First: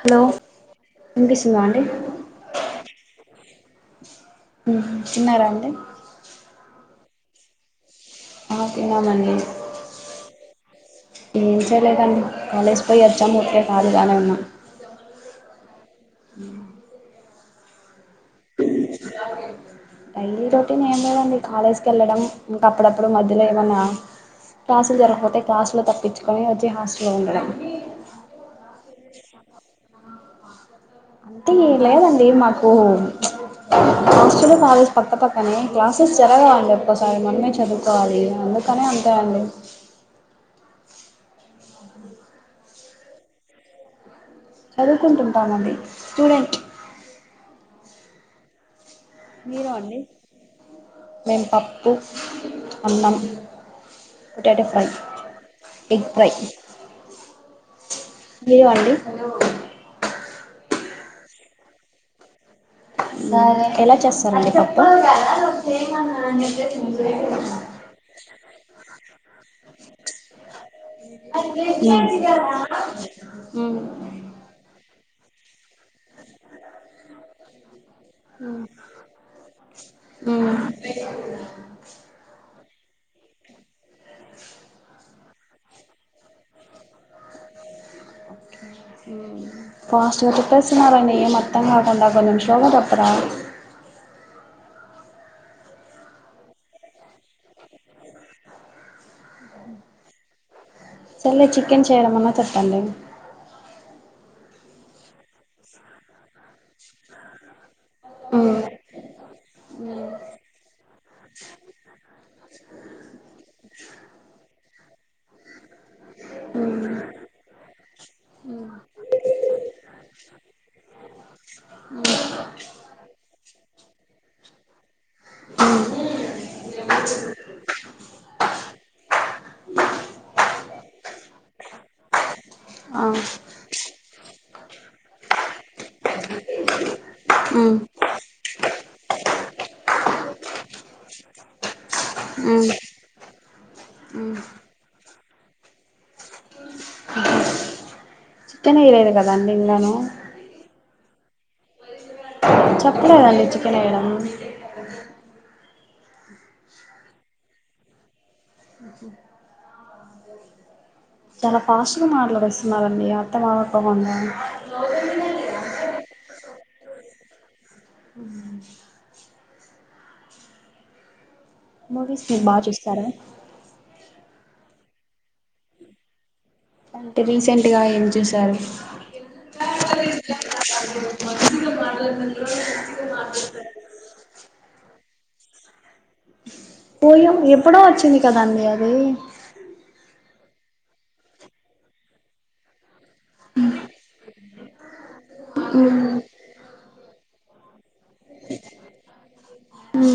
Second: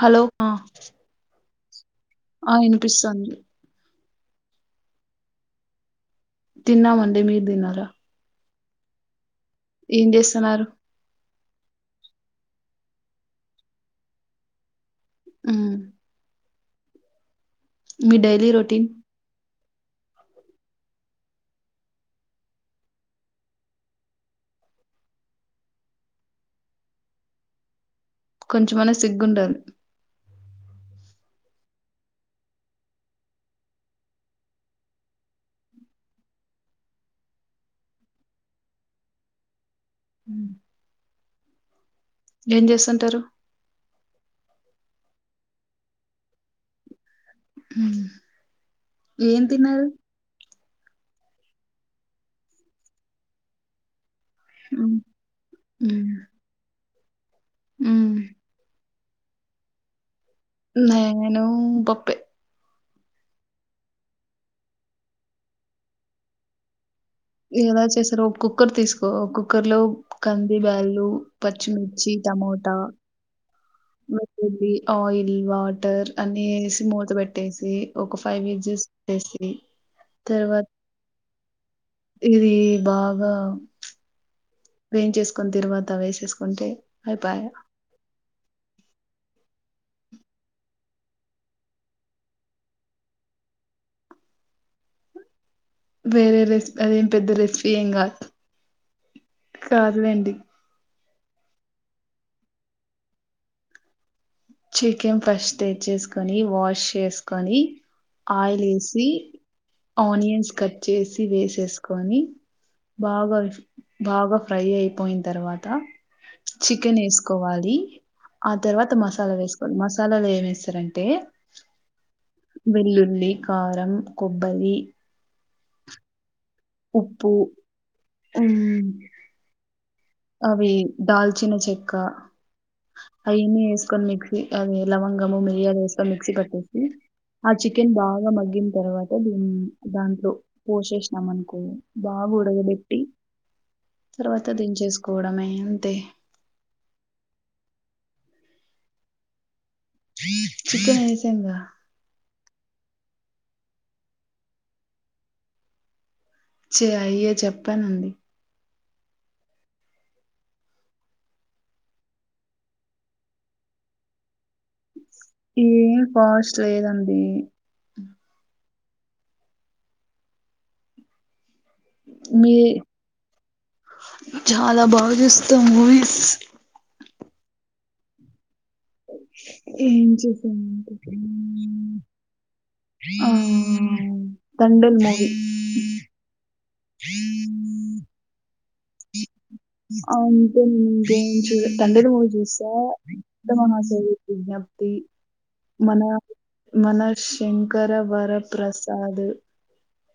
Hello వినిపిస్తుందా అండీ ఆ వినిపిస్తుంది తిన్నారా అండి తిన్నాము అండీ మీరు తిన్నారా ఆ తిన్నామ్ అండీ ఏం చేస్తున్నారు. ఏం చేయలేదండి కాలేజ్ పోయి వచ్చాను ఊరికే ఖాళీగానే ఉన్నా హ్మ్ [unintelligible] మీ డైలీ రోటీన్ డైలీ రొటీన్ ఏం లేదండి కాలేజ్కి వెళ్ళడం ఇంక అప్పుడప్పుడు మధ్యలో ఏమన్నా క్లాసులు జరగకపోతే క్లాసులో తప్పించుకొని వచ్చి హాస్టల్లో ఉండడం కొంచెమనే సిగ్గుండాలి అంతే లేదండి మాకు ప్చ్ హస్టల్ కాలేజ్ పక్క పక్కనే క్లాసెస్ జరగావండి ఒక్కసారి మనమే చదువుకోవాలి అందుకనే అంతేయండి హ్మ్. ఏం చేస్తుంటారు చదువుకుంటుంటామండి స్టూడెంట్ మ్మ్ ఏం మీరు తిన్నారు అండి మేము పప్పు అన్నాం పొటాటో ఫ్రై, మ్మ్ ఎగ్ మ్మ్ ఫ్రై మ్మ్ మీవండి హలో నేను పప్పే ఎలా చేస్తారండి పప్పు ఎలా చేస్తారు ఒక కుక్కర్ తీసుకో కుక్కర్ లో కంది బ్యాళ్ళు, పచ్చిమిర్చి, టమోటా, హ్మ్ ఆయిల్ వాట్ వాటర్ అన్ని వేసి మూత పెట్టేసి, ఒక ఫైవ్ ఇసీల్ పెట్టేసి తర్వాత ఇది బాగా ఏం చేసుకుని తర్వాత వేసేసుకుంటే అయిపాయ ఫాస్ట్ గా చెప్పేస్తున్నారండి ఎం అర్ధం కావడం లేదు కొంచెం స్లోగా చెపరా వేరే రెసి అదేం పెద్ద రెసిపీ ఏం కాదు కాదులేండి సరేలే చికెన్ చేయడంమన్నా చెప్పండి చికెన్ ఫస్ట్ తెచ్చేసుకొని వాష్ చేసుకొని మ్మ్. ఆయిల్ వేసి ఆనియన్స్ కట్ చేసి వేసేసుకొని బాగా బాగా ఫ్రై అయిపోయిన తర్వాత చికెన్ మ్మ్. వేసుకోవాలి ఆ తర్వాత మసాల మసాల వేసుకోవాలి మసాలాలు ఏమేస్తారంటే వెల్లుల్లి కారం కొబ్బరి ఆ ఉప్పు ఆ అవి దాల్చిన చెక్క ఆ. అవిని వేసుకొని మిక్స్ అదది లవంగము మెయ్యి అద వేస్త మిక్సీ పట్టేసి ఆ మ్మ్. చికెన్ బాగా మగ్గిన్ తర్వాత దీన్ దాంట్లో పోసేసినాం అనుకో బాగా మ్మ్. ఉడగబెట్టి మ్మ్. తర్వాత దించెస్ కూడమ ఇంతే [unintelligible] కదా చికెన్ వేస్ తింగ చెప్పలేదండి చికెన్ వయడం చె అయ్యే చెప్పానండి చాలా ఫాస్ట్గా మాటలు వేస్తున్నారుారంండి అత్తమావపో ఉడా ఏ బస్ చేయదండి మూవీస్ మీ బా చూస్తారా చాలా బాగా చూస్తాం మూవీస్ అంటే రీసెంట్గా ఏం చూశారు ఆ తండెల్ ము పోయం ఎప్పుడో వచ్చంది కదండి అది అంతేే [inaudible] చూడ తండెల్ మూవీ చూసా అంటే మనాశయ విజ్ఞప్తి మన మన శం కరవర ప్రసాద్ మ్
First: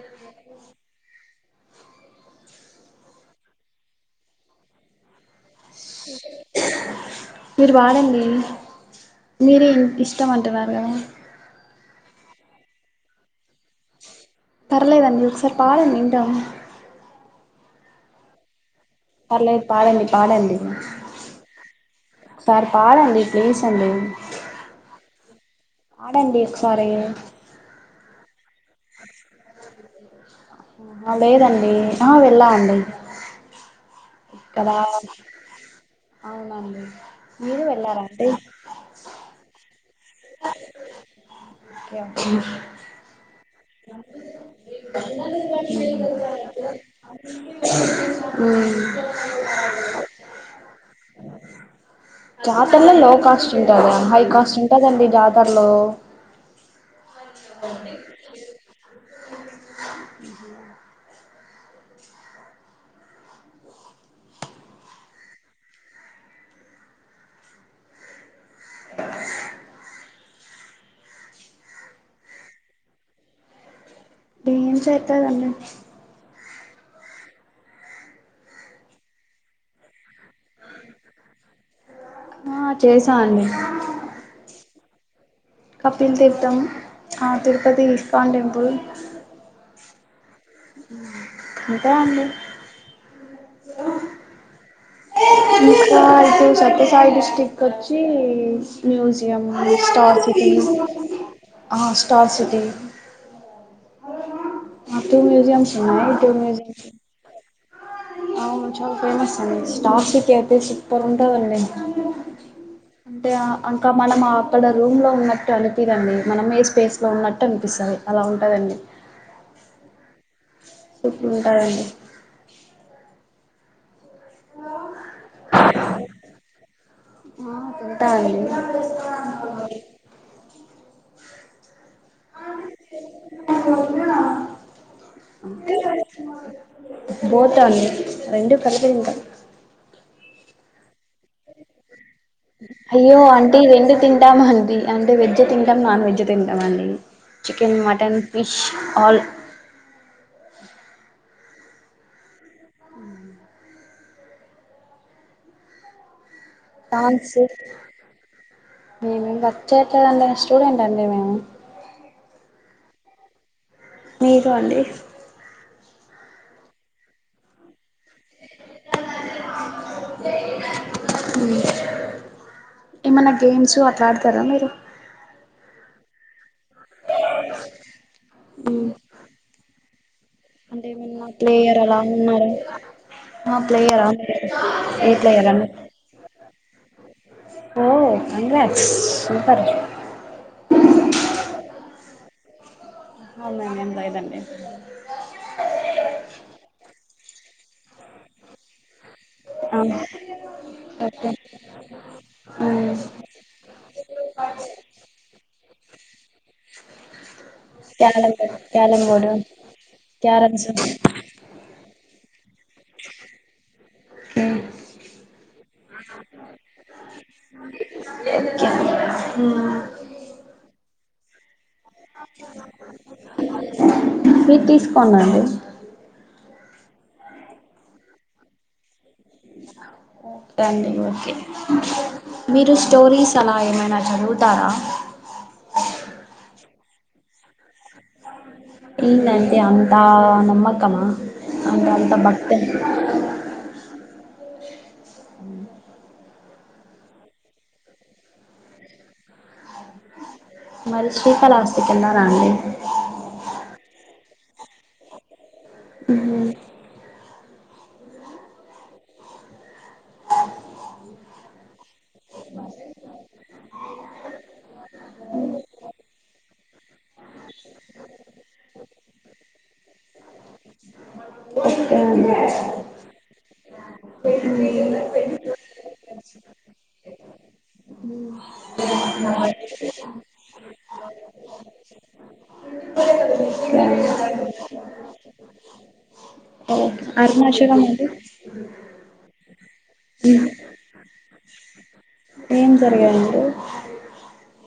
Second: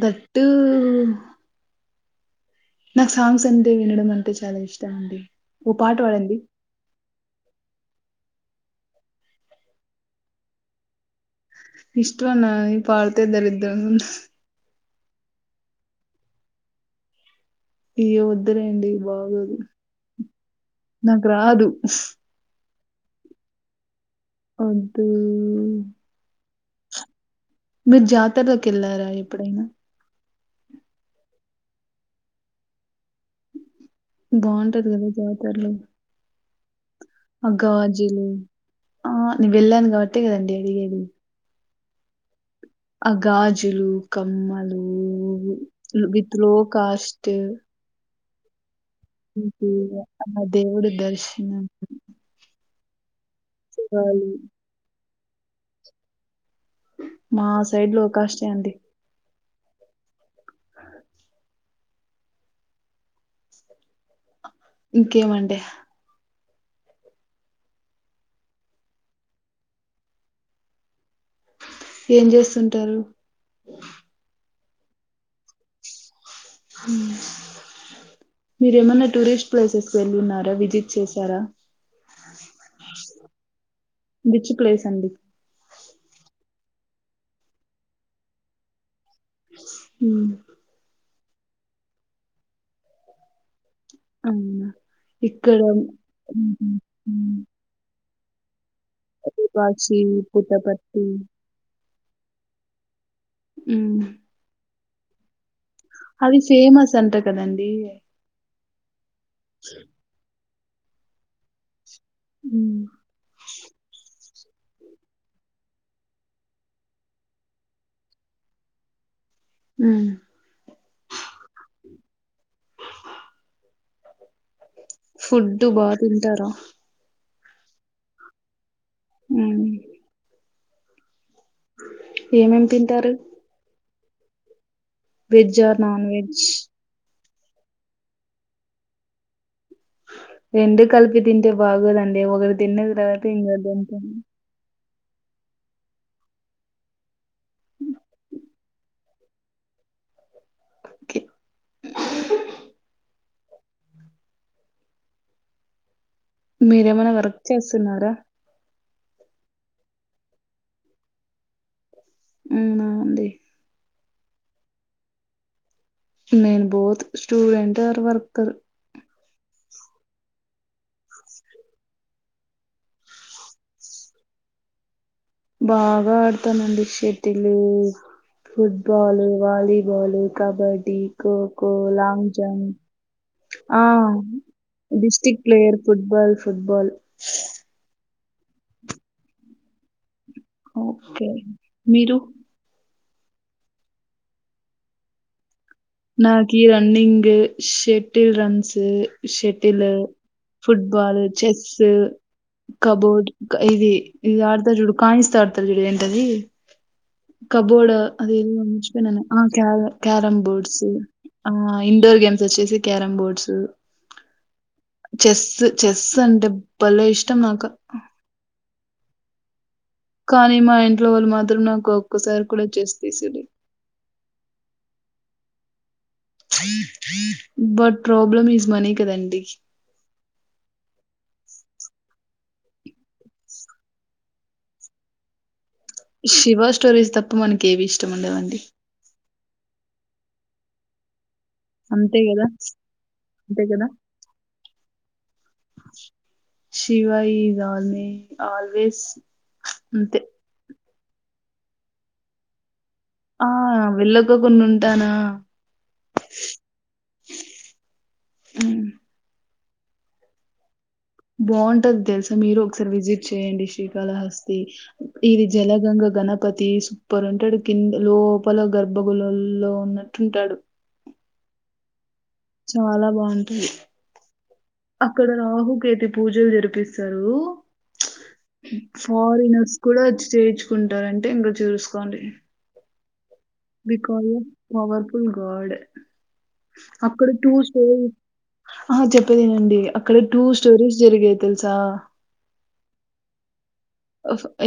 దట్టు నాకు సాంగ్స్ అంటే వినడం అంటే చాలా ఇష్టం అండి ఓ పాట పాడండి మీరు పాడండి మీరే ఇష్టంమంటున్నారు కదా ఇష్టవా నా పాడితే దరిద్రంగా ఉం పర్లేదండి ఒకసారి పాడండి వింటాను ఇయ్యో వద్దులేండి బాగోదు. పర్లేదు పాడండి పాడండి నాకు రాదు. మరి పాడండి ప్లీజ్ అండి అదీ ఆడండి సరే మీరు జాతరలకేళ్ళారా ఎప్పుడైనా లేదండి ఆ వెళ్ళామండి బాగుంటది కదా జాతరలో నండి మగ్గవాజీలు ఆ నీ వెళ్ళాను కాబ ట్టేకదండి అడిగేది ఓకే అే గాజులు కమ్మలు విత్ లో కాస్ట్ హు ఆ దేవుడు దర్శనం అక్కన్నే లో కాస్ట్ కద హై వాళ్ళు కాస్ట్ ఉంటాదండి జా హలో మా సైడ్ లో కాస్ట్ అండి ఇంకేమండి ఏం చేస్తుంటారు ఏం చేతదండి మీరేమన్నా టూరిస్ట్ ప్లేసెస్ వెళ్ళిన ర విజిట్ చేశారా ఆ చేసా అండి విచ్ ప్లేస్ అండి కపిల్ తీర్థం ఆ తిరుపతి ఇస్కాాన్ టెంపుల్ హుమ్ ఇంకా అండి హా అవునా ఇక్కడ అంటే ఉహు సత్యసాయి ఉమ్ డిస్టిక్ వచ్చి ఈ మ్యూజియం కాశీ ఇస్టోార్ సిటీస్ పుట్టపర్తి ఆ స్టార్ సిటీ మ్ అటు మ్యూజిమ్ అది ఫేమస్ అంట కదం డి అవును చాల ఫేమస్ అండి స్టార్ సిటీ అ [unintelligible] సూపర్గ ఉంటదండీ ఉమ్ అంటే అంకా మల్ల మా అక్కడ రూమ్లో ఉన్నట్టు అనిపిదండి మనమే స్పేస్లో ఉన్నట్టు అనిపిస్తుంది అలా ఉంటదండి హ్మ్ చెప్పు ఇంకా ఏంటి ఫుడ్డు బా తింటారా ఆ తింటామండి హ్మ్ ఏమేమ్ తింటారు veg or non veg both or మీ రెండు కలిపి తింటా రెండు కలిపి తింటే బాగోదండి ఒకటి తిన్న అయ్యో తర్వాత అంటీ ఇంకోటి రెండు తింటాం తింటామ్ ఆంటీ అంటే వెజ్జే తింటాం నాన్ వెజ్జే తింటామండి chicken mutton fish all okay మీరేమైనా వర్క్ చేస్తున్నారా మేము వర్క్ చేయట్లేదండి స్టూడెంట్ అండి మేము ఉమ్ ఔ అండి మీకు అండి మేం బోత్ స్టూడెట్ టర్ వర్కర్ ఏమన్నా గేమ్స్ ఆట్లాడతారా మీరు బాగా ఆడుతానండి షటిలు ఫుడ్ బాలు వాలీబాలు కబడ్డ్ అంటే డ్డీ ఏమన్నా ఖోఖో ప్లేయర్ అలా లాంగ్ ఉన్నారా జంప్ ఆ ఏ డిస్టిక్ ప్లేయరా మీరు ప్లేయర్ ఫుట్బాల్ ఫుట్బాల్ ఓ కంగ్రాట్స్ సూపర్ ఓకే మీరు అవునండి [inaudible] అండి గి షెటిల్ రన్సు షటిల్ ఆ ఫుట్బాల్ ఓకే చెస్సు మ్మ్ కబోర్డ్ ఇది ఇది ఆడతారు చూడు కాయిన్స్ తో ఆడతారు చూడు ఏంటది కబోర్డ్ క్యారం అదేం బోర్డ్ క్యారం మర్చిపోయినాను బోర్డు ఆ క్యార క్యారం క్యారమ్స్ బోర్డ్స్ ఓకే ఆ ఇండోర్ గేమ్స్ వచ్చేసి క్యారం బోర్డ్స్ చెస్సు చెస్సు అంటే భలే ఇష్టం నాక మ్మ్ కానీ మా ఇంట్లో వాళ్ళు మాత్రం నా మీరు తీసుకోండండి బట్ ప్రోబ్లమ్ ఈస్ మనీ కదన్ ఓకే అండి ఓకే మీరు స్టోరీస్ అలా ఏమైనా చదువుతారా షివ స్టోరీస్ తప్ప మనకేవీ ఇష్టం ఉండవండి ఇల్లన్ తే అంతా నమ్మకమా అంటే అంత అంతే కదా భక్తే శివయి ఈస్ ఆల్వే ఆల్వేస్ అంతే మరి శ్రీకాళహస్తికెళ్నారా అండి ఆ వెళ్ళకోకుండుంటానా [unintelligible] ఉమ్ బావుంటాది తెలుసా మీరూ ఒకసారి విజిట్ చేయండి శ్రీకాళహస్తి ఇది జలగంగ గణప పతి సూపర్ ఉంటాడు కింద లోపల గర్భగుళ్ళల్లో ఉన్నట్టుంటాడు [unintelligible] చాలా బావుంటది. మ్మ్ అక్కడ రాహుకేతు పూజలు జరిపిస్తారు ఫారినర్స్ కూడ వచ్చి చేయిచ్చుకుంటారంటే ఇంక చూసుకోండి because of powerful guard Arunachalam అండి ఆ చెప్పేదినండి అక్కడ టూ స్టోరీస్ జరిగే తెలుసా ఏం జరిగాయండి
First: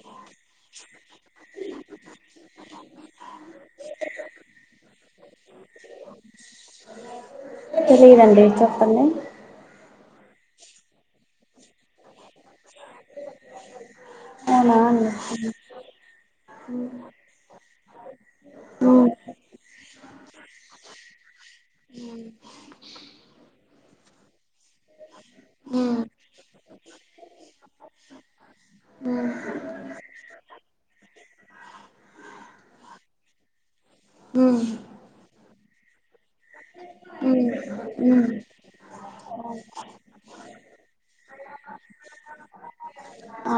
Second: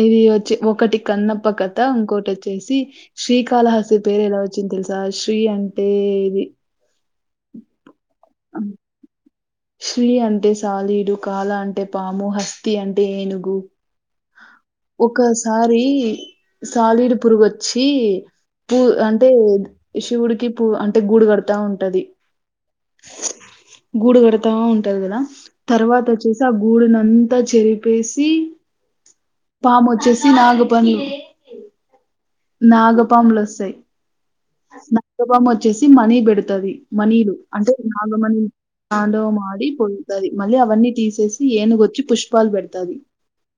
ఇది వచ్చి ఒకటి కన్నప్ప కథ ఇంకోటొచ్చేసి శ్రీకాళహస్తి పేరు ఎలా వచ్చింది తెలుసా శ్రీ అంటే ఇది [unintelligible] డే ఉమ్, చప్పండి శ్రీ అంటే సాలీడు కాళ అంటే పాము హస్ తి అంటే ఏనుగు అవునా అండి ఒకసారి సాలీడు పురుగు వచ్చి పూ ఉమ్ అంటే శివుడికి పూ అంటే గూడు కడతా ఉంటది గూడు కడు తా ఉంటది కదా ఉమ్ తర్వాత వచ్చేసి ఆ గూడునంతా చెరిపేసి పామొచ్చేసి నాగు ఫణి నాగుపాము లొసై ఉమ్ ఉమ్ నాగుపామొ చ్చేసి మణి బెడు తది మణిలు ఉమ్ అంటే ఉమ్. నాగమణి తండవమాడి పెడుతది మళ్ళీ అవన్నీ తీసేసి ఏనుగొచ్చి పుష్పాలు పెడతది ఆ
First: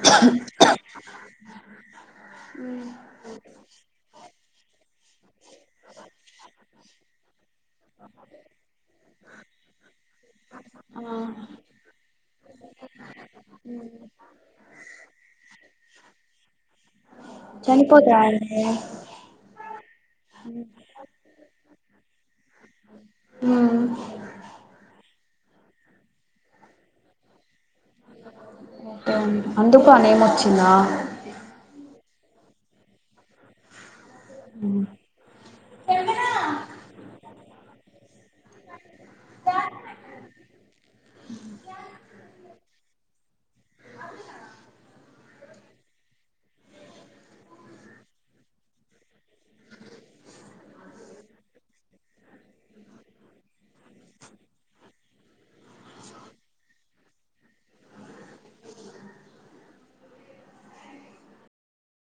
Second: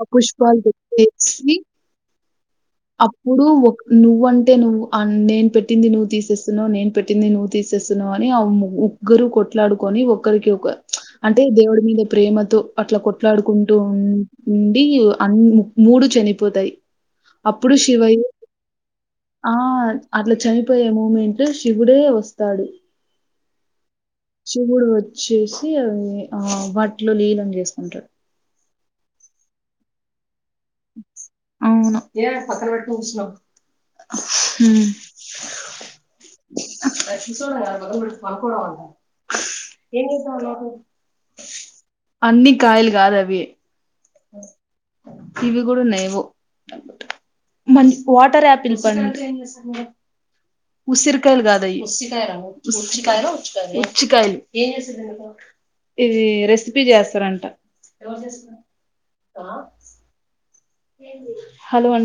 ఆ పుష్పాలు పెట్టేసి అప్పుడు ఒక నువ్వన్ టే నువ్వు ఆ నేను పెట్టింది నువ్వు తీసేస్తున్నావు నేను పెట్టింది నువ్వు తీసేస్తున్నావు అని ఆ ముగురు కొట్లాడుకొని ఒకరికి ఒక ఆ అంటే దేవుడి మీద ప్రేమతో అట్లా కొట్లాడుకుంటూ ఉండి అన్ మూడు చనిపోతాయి అప్పుడు చనిపోతారా శివయ్ అండి ఆ అట్లా చనిపోయే మూమెంట్ లో శివుడే వస్తాడు ఉమ్ శివుడు వచ్చేసి అవి ఆ వాటిలో లీనం చేస్ ఉంట అందుకా నేనొచ్చి నా అవును ఏ అది పక్కన పెట్టుకుని కూచున్నావ్ అన్ని కాయలు కాదది వే మ వాటర్ యాపిల్ పండు ఉసిరికాయలు కాదయ ఇది రెసిపీ చేస్తారంట హలో అండి